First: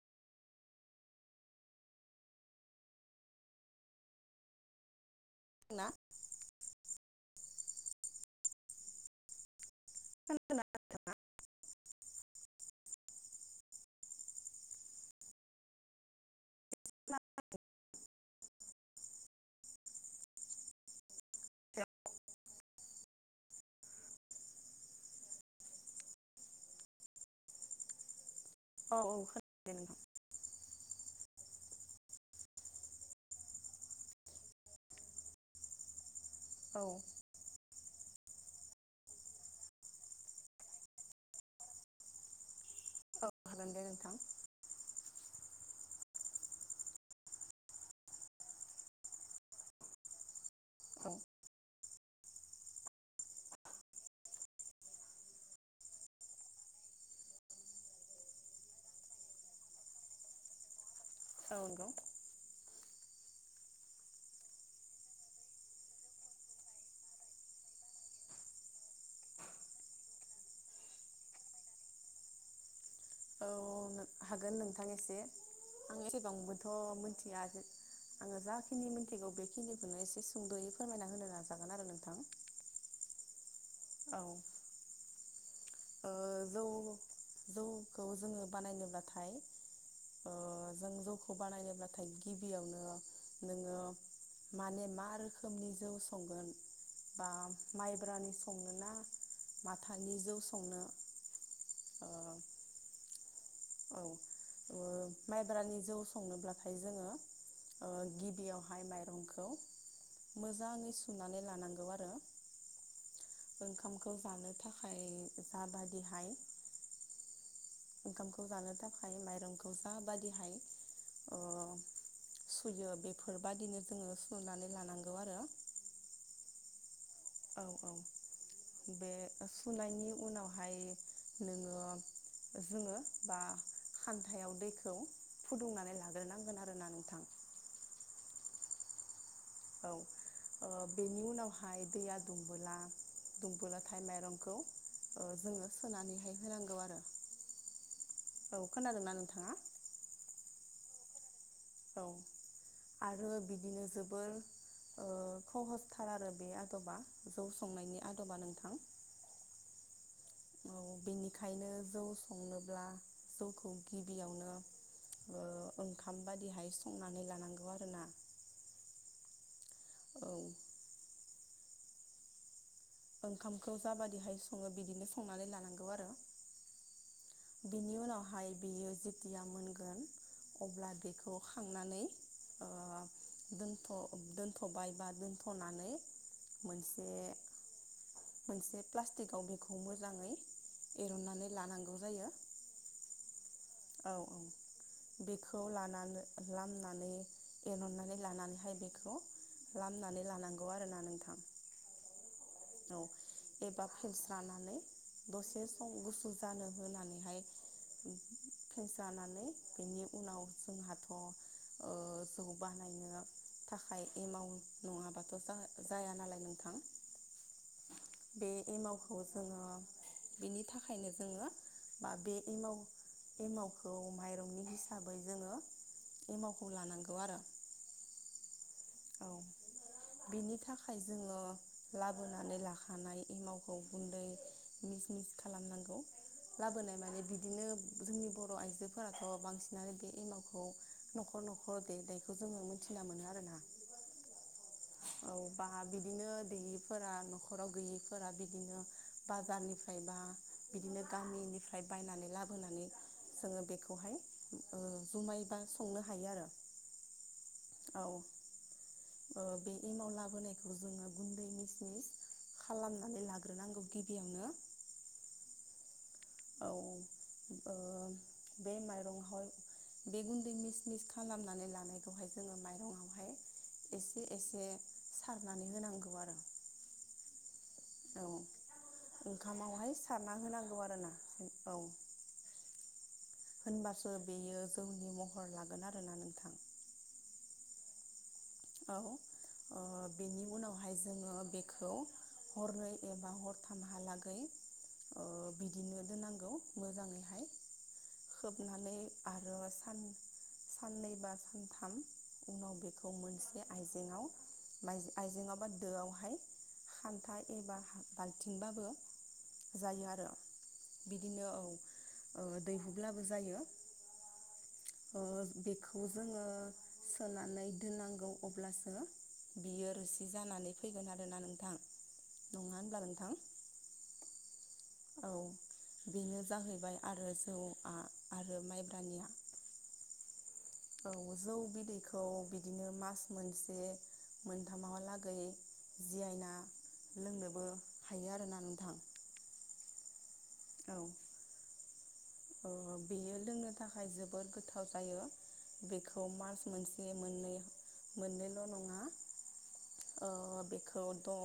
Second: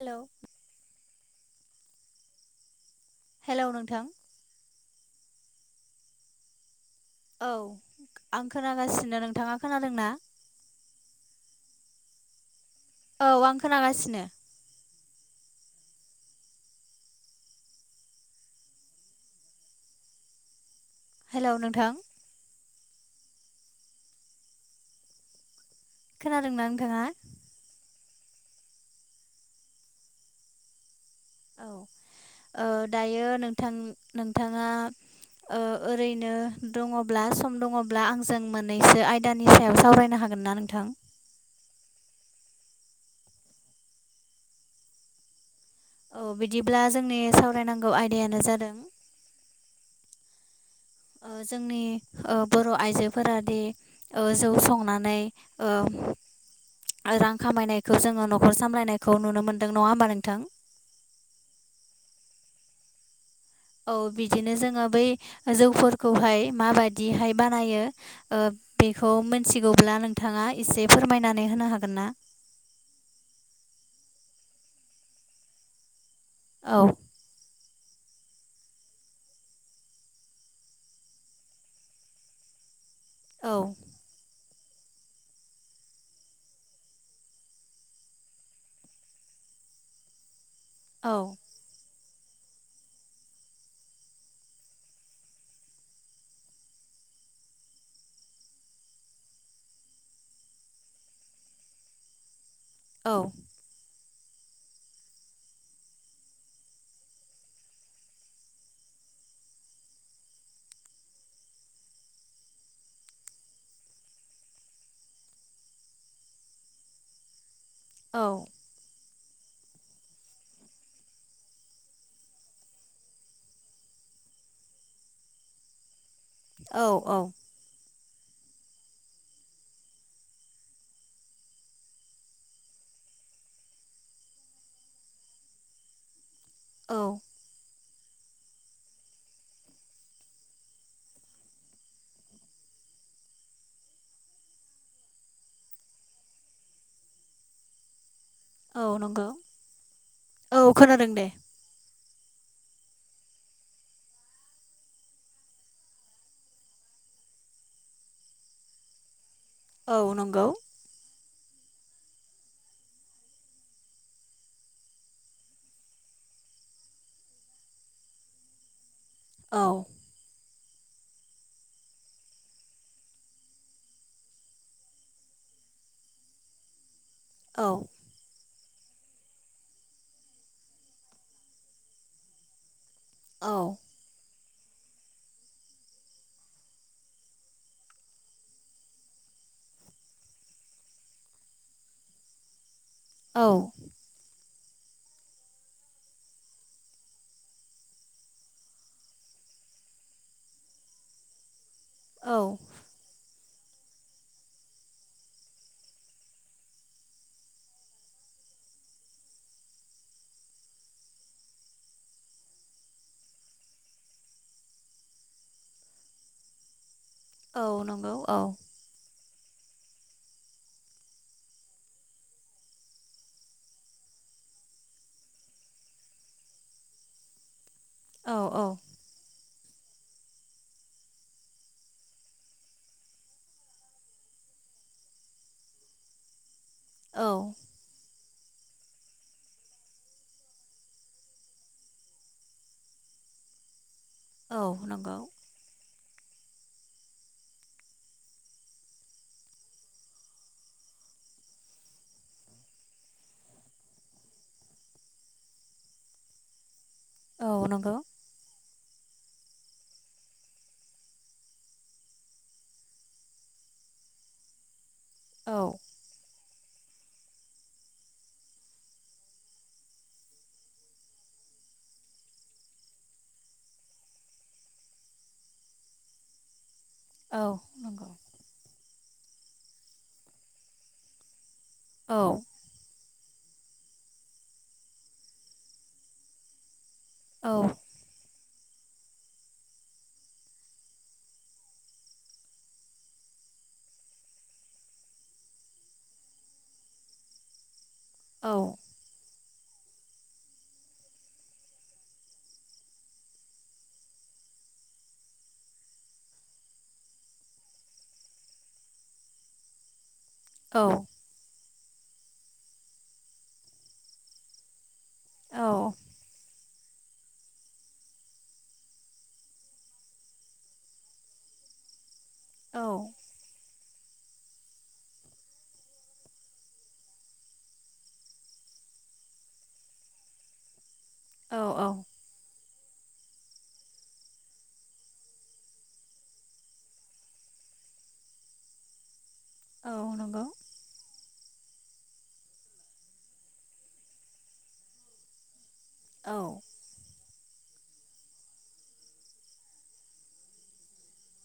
हेल' हेल' नोंथां। ना औ आं खोनागासिनो। नोंथाङा खोनादों ना? [unintelligible] औ आं खोनागासिनो। हेल' नोंथाङा नोंथां। खोनादोंना नोंथाङा? औ औ खोनादों। औ दायो नोंथां-नोंथाङा ओ ओरैनो औ खोनादों दे दङब्ला सम दङ अब्ला आंजों मोननैसो आयदानि सायाव सावरायनो हागोन ना नोंथां? औ खालाम दे नोंथां। औ बिदिब्ला जोंनि सावरायनांगौ आयदायानो जादों औ जोंनि बर' आइजोफोरादि ओ जौ संनानै ओ रां खामायनायखौ जोङो न'खर सामलायनायखौ नुनो मोन्दों नङा होमबा नोंथां? औ नंगौ। औ बिदिनो जोङो बै जौफोरखौहाय माबाददिहाय बानायो ओ बेखौ मोनथिगौब्ला नोंथाङा एसे फोरमायनानै होनो हागोन ना? औ औ हागोन नोंथां एसे। आं एसेबांबोथ' औ मिथिया आङो जाखिनि मिथिगौ बेखिनिखौनो एसे सुंद'यै फोरमायना होनो नाजागोन आरो नोंथां। औ। औ। ओ जौ-जौखौ जोङो बानायनोब्लाथाय ओ जों औ जौखौ बानायनोब्लाथाय गिबियावनो नोङो माने मा रोखोमनि जौ संगोन बा माइब्रानि संनोना माथानि जौ संनो औ। औ, माइब्रानि जौ संनोब्लाथाय जोङो ओ गिबियावहाय माइरंखौ मोजाङै सुनानै लानांगौ आरो। ओंखामखौ जानो थाखाय जाबादिहाय औ ओंखामखौ जानो थाखाय माइरंखौ जाबादिहाय सुयो बेफोरबायाददिनो जोङो सुनानै लानांगौ आरो औ औ औ औ बे सुनायनि उनावहाय नोङो जोङो बा खान्थायाव दैखौ फुदुंनानै लाग्रोनांगोन आरो ना औ नोंथां? औ। बेनि उनावहाय दैया दुमबोला दुमबोलाथाय माइरंखौ जोङो सोनानैहाय होनांगौ आरो। औ। औ खोनादोंना नंगौ। नोंथाङा औ खोनादों दे। औ आरो बिदिनो जोबोर खहसथार आरो बे आदबा जौ संनायनि आदबा नोंथां औ नंगौ औ बेनिखायनो जौ संनोब्ला जौखौ गिबियावनो ओंखाम बायदिहाय संनानै लानांगौ आरोना औ औ ओंखामखौ जाबादिहाय सङो बिदिनो संनानै लानांगौ आरो औ बिनि उनावहाय बेयो जेथिया मोनगोन अब्ला बेखौ खांनानै औ दोनथ'बाय बा दोनथ'नानै मोनसे मोनसे प्लास्टिकआव बेखौ मोजाङै एरनानै लानांगौ जायो औ औ औ बेखौ लानानै लामनानै एनहननानै लानानैहाय बेखौ खालामलामनानै लानांगौ आरोोना नोंथां औ औ एबा फिस्रानानै दसे सम गुसु जानो होनानैहाय [unintelligible] जानानै बेनि उनाव जोंहाथ' ओ जखौ बानायो थाखाय एमाउ नङाबाथ' जाया नालाय नोंथां औ नंगौ औ बे एमावखौ जोङो बिनि थाखायनो जोङो बा बे एमाव एमावखौ माइरंनि हिसाबै जोङो एमावखौ लानांगौ आरो औ औ औ बिनि थाखाय जोङो लाबोनानै लाखानाय एमावखौ गुन्दै मिस मिस खालामनांगौ लाबोनाय माने औ बिदिनो जोंनि बर' आइजोफोराथ' बांसिनानो बे एमावखौ न'खर न'खर देनायखौ जोङो मिथिना मोनो आरो ना औ नंगौ औ बा बिदिनो दैयिफोरा न'खराव गैयैफोरा बिदिनो बाजारनिफ्रायबा बिदिनो गामिनिफ्राय बायनानै लाबोनानै जोङो बेखौहाय ओ जुमाय बा संनो हायो आरो औनांगौ औ बे एमाव लाबोनायखौ जोङो गुन्दै मिसनिस खालामनानै लाग्रोनांगौ गिबियावनो औ औओ बे माइरंआवहाय बे गुन्दै मिस मिस खालामनानै लानायखौहाय जोङो माइरंआवहाय एसे एसे सारनानै होनांगौ आरो। औ नंगौ। औ ओंखामावहाय सारना होनांगौ आरोना औ। औ। होनबासो बेयो जौनि महर लागोन आरोोना नोंथां औ औ बेनि उनावहाय जोङो बेखौ हरै एबा हरथामहालागै बिदिनो दोननांगौ मोजाङैहाय औ खोबनानै आरो सान साननै बा सानथाम उनाव बेखौ मोनसे आइजेेंआव माइज आइजेंआव बा दोआवहाय खान्था एबा बाल्थिंबाबो जायो आरो। औ। बिदिनो औ दैहुब्लाबो जायो ओ औ औ बेखौ जोङो सोनानै दोननांगौ अब्लासो बियो रुसि जानानै फैगोन आरोना नोंथां, नङा होनब्ला औ नोंथां? औ बेनो जाहैबाय आरो जौआ आरो माइब्रानिया औ जौ बिदैैखो खौ बिदिनो मास मोनसे मोनथामाहालागै जियायना लोंनोबो हायो आरोना नोंथां। औ नंगौ। औ। औ औ बेयो लोंनो थाखाय जोबोर गोथाव जायो। बेखौ औ मास मोनसे मोननै मोननैल' नङा ओ बेखौ द'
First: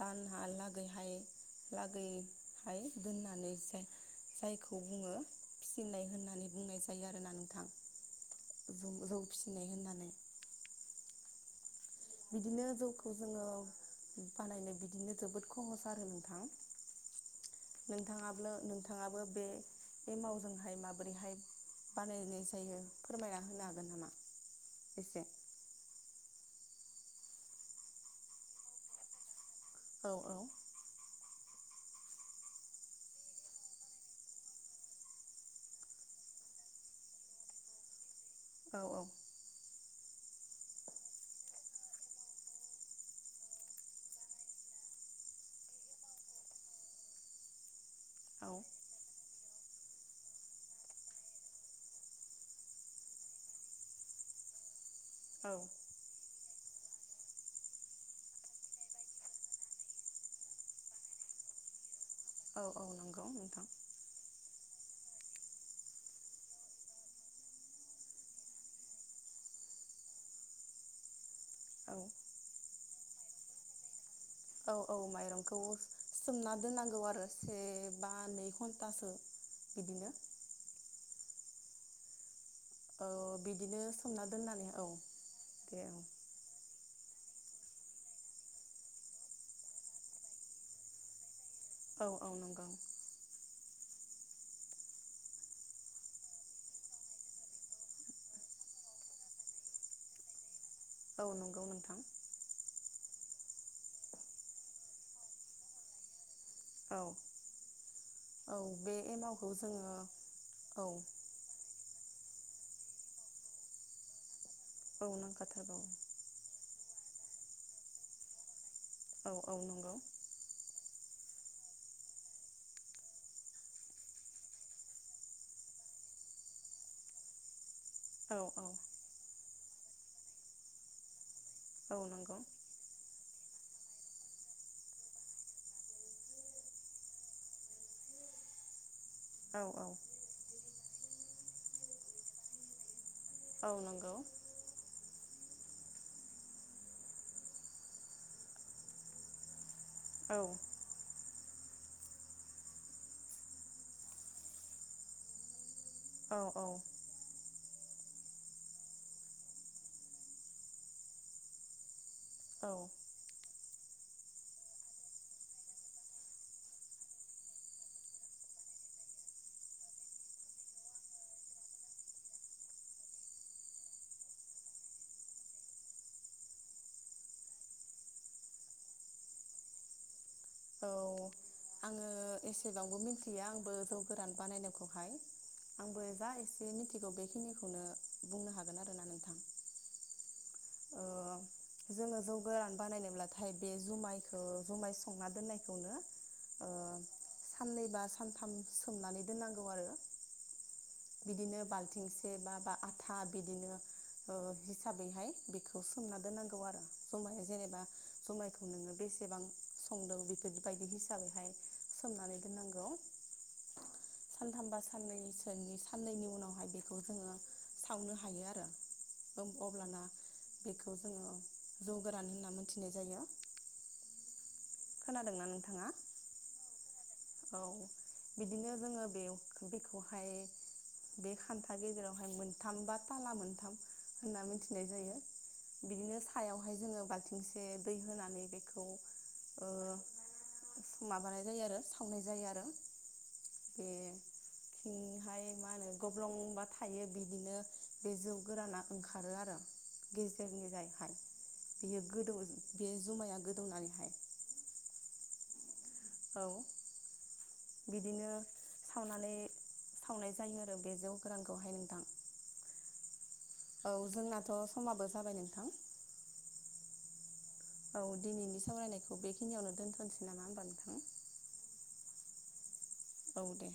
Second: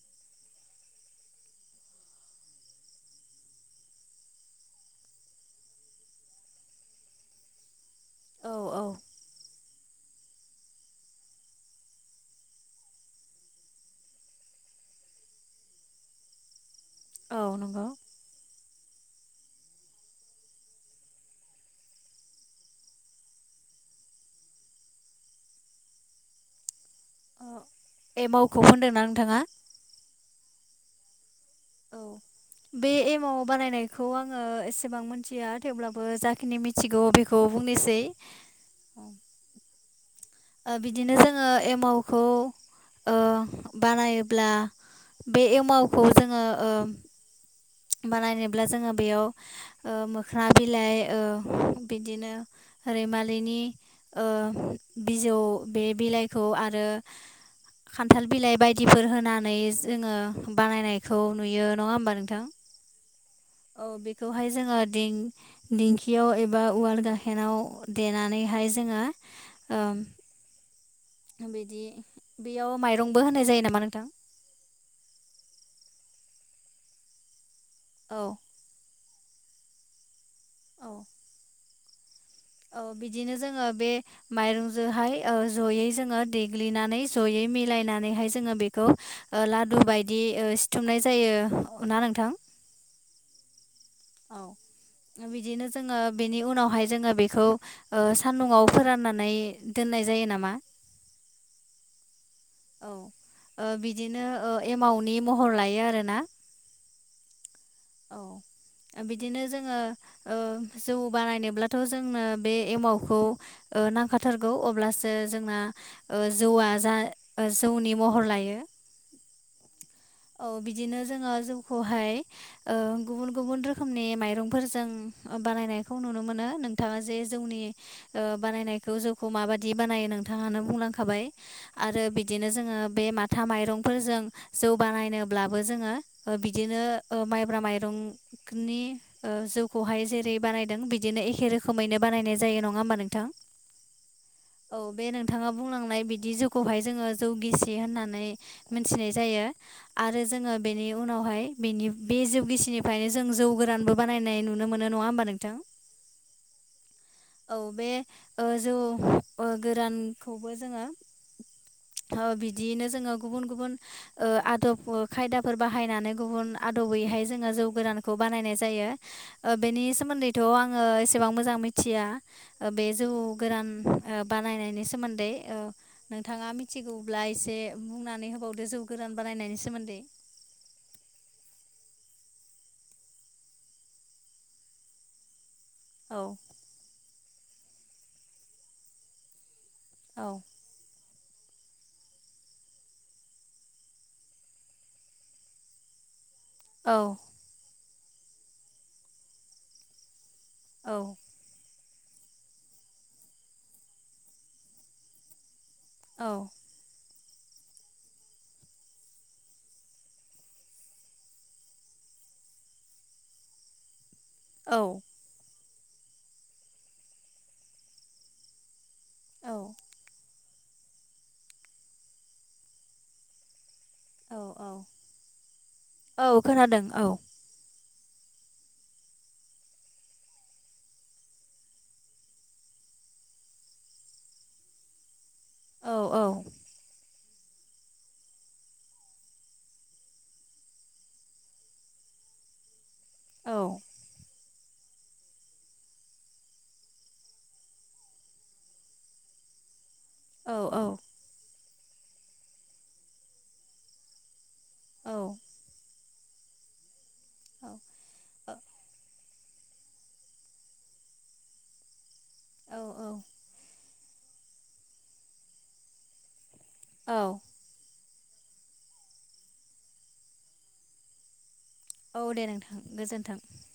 दानहा लागैहाय लागै हाय दोननानैसो खौ बुङो फिसिनाय होननानै बुंनाय जायो आरोना नोंथां। औ औ बुं रौ फिनाय होननानै बिदिनो जौखौ जोङो बानायनाय बिदिनो जोबोद खहस आरो नोंथां। औ नंगौ। नोंथाङाब्लो नोंथाङाबो बे बे मावजोंहाय माबोरैहाय बानायनाय जायो फोरमायना होनो हागोन नामा एसे? एमावखौ होनदोंना नोंथाङा? औ औ। औ बे एमाव बानायनायखौ आङो एसेबां मिथिया थेवब्लाबो जाखिनि मि थिगौ बेखौ बुंनोसै औ औ। ओ बिदिनो जोङो एमावखौ ओ बानायोब्ला बे एमावखौ जोङो ओ औ बानायनोब्ला जोङो बेयाव ओ मोख्रा बिलाइ ओ बिदिनो रैमालिनि ओ बिजौ औ। बे बिलाइखौ आरो खान्थाल बिलाइ बायदिफोर होनानै जोङो बानायनायखौ नुयो। नङा होमबा नोंथां? औ औ नंगौ नोंथां। औ बेखौहाय जोङो दिं दिंखियाव एबा उवाल गाहेनाव देनानैहाय जोङो ओम बिदि औ बेयाव माइरंबो होनाय जायो नामा नोंथां? औ औ माइरंखौ सोमना दोननांगौ आरो से बा औ नै घन्टासो बिदिनो औ औ बिदिनो जोङो बे सोमना दोननानै औ माइरंजोंहाय दे जयै जोङो दै ग्लिनानै ज'यै मिलायनानैहाय जोङो बेखौ ओ लादु बायदि ओ सिथुमनाय जायो। ना औ नोंथां औ नंगौ। औ बिदिनो जोङो बेनि उनावहाय जोङो बेखौ ओ सान्दुंआव फोराननानै दोननाय जायो नामा? औ नंगौ नोंथां। [inaudible] औ ओ बिदिनो ओ एमाउनि महर लायो आरो ना। औ औ बिदिनो जोङो ओ औ जौ बानायनोब्ला थ' जोंनो बे एमावखौ ओ नांखाथारगौ औ अब्लासो जोंना नांखाथारगौ जौआ जा जौनि महर लायो। औ औ नंगौ। औ बिदिनो जोङो जौखौहाय ओ गुबुन गुबुन रोखोमनि माइरंफोरजों बानायनायखौ नुनो मोनो नोंथाङा जे जोंनि ओ औ औ बानायनायखौ जौखौ माबादि बानायो नोंथाङानो बुंलांखाबाय आरो औ नंगौ बिदिनो जोङो बे माथा माइरंफोरजों जौ बानायनोब्लाबो जोङो बिदिनो ओ माइब्रा माइरंनि ओ औ औ जौखौहाय जेरै बानायदों बिदिनो एखे रोखोमैनो बानायनाय जायो नङा होमबा नोंथां? औ नंगौ औ बे नोंथाङा बुंलांनाय बिदि जौ खौहाय जोङो जौ गिसि होननानै मिथिनाय जायो। आरो औ जोङो बेनि उनावहाय बेनि बे जौ गिसिनिफ्रायनो जों जौ गोरानबो बानायनाय नुनो मोनो नङा होमबा नोंथां? औ औ औ बे ओ जौ गोरानखौबो जोङो हो बिदियैनो औ जोङो गुबुन गुबुन ओ आदब खायदाफोर बाहायनानै गुबुन आदबैहाय जोङो जौ गोरानखौ बानायनाय जायो। ओ बेनि सोमोन्दैथ' आङो एसेबां मोजां मिथिया ओ बे जौ गोरान बानायनायनि सोमोन्दै ओ नोंथाङा मिथिगौब्ला एसे बुंनानै होबावदो जौ गोरान बानायनायनि सोमोन्दै औ आङो एसेबांबो मिथिया आंबो जौ गोरान बानायनायखौहाय आंबो जा औ एसे मिथिगौ बेखिनिखौनो बुंनो हागोन आरोना नोंथां औ ओ जोङो जौ गोरान बानायनोब्लाथाय बे जुमायखौ जुमाय संना दोननायखौनो ओ औ साननैबा सानथाम सोमनानै दोननांगौ आरो। औ बिदिनो बाल थिंसे बा बा आथा बिदिनो ओ हिसाबैहाय बेखौ सोमना औ दोननांगौ आरो। जमाया जेनेबा जमायखौ नोङो बेसेबां संदों बेफोरबायदि हिसाबैहाय सोमनानै दोननांगौ। सानथामबा औ साननैसोनि साननैनि उनावहाय बेखौ जोङो सावनो हायो आरो। ओम औ अब्लाना बेखौ जोङो जौ गोरान होनना मोनथिनाय जायो। औ औ खोनादोंना नोंथाङा? औ खोनादों औ। औ बिदिनो जोङो बे बेखौहाय। बे खान्था गेजेरावहाय मोनथाम बा ताला मोनथाम होनना मिथिनाय जायो। औ बिदिनो औ सायावहाय जोङो बा थिंसे दैहोनानै बेखौ ओ माबानायजायोआरो सा खावनाय जायो आरो औ बे थिंहाय मा होनो गब्लंबा थायो बिदिनो बे जौ गोराना ओंखारो आरो। गेजेर औ औ गेजेरहाय बियो गोदौ बे जुमाया गोदौनानैहाय औ। औ बिदिनो सावनानै सावनाय जायो आरो बे जौ गोरानखौहाय नोंथां। औ औ। औ जोंनाथ' समाबो जाबाय नोंथां। औ। औ दिनैनि सावरायनायखौ बेखिनियावनो दोनथ'सै नामा होमबा नोंथां? औ दे नोंथां गोजोन्थों। औ दे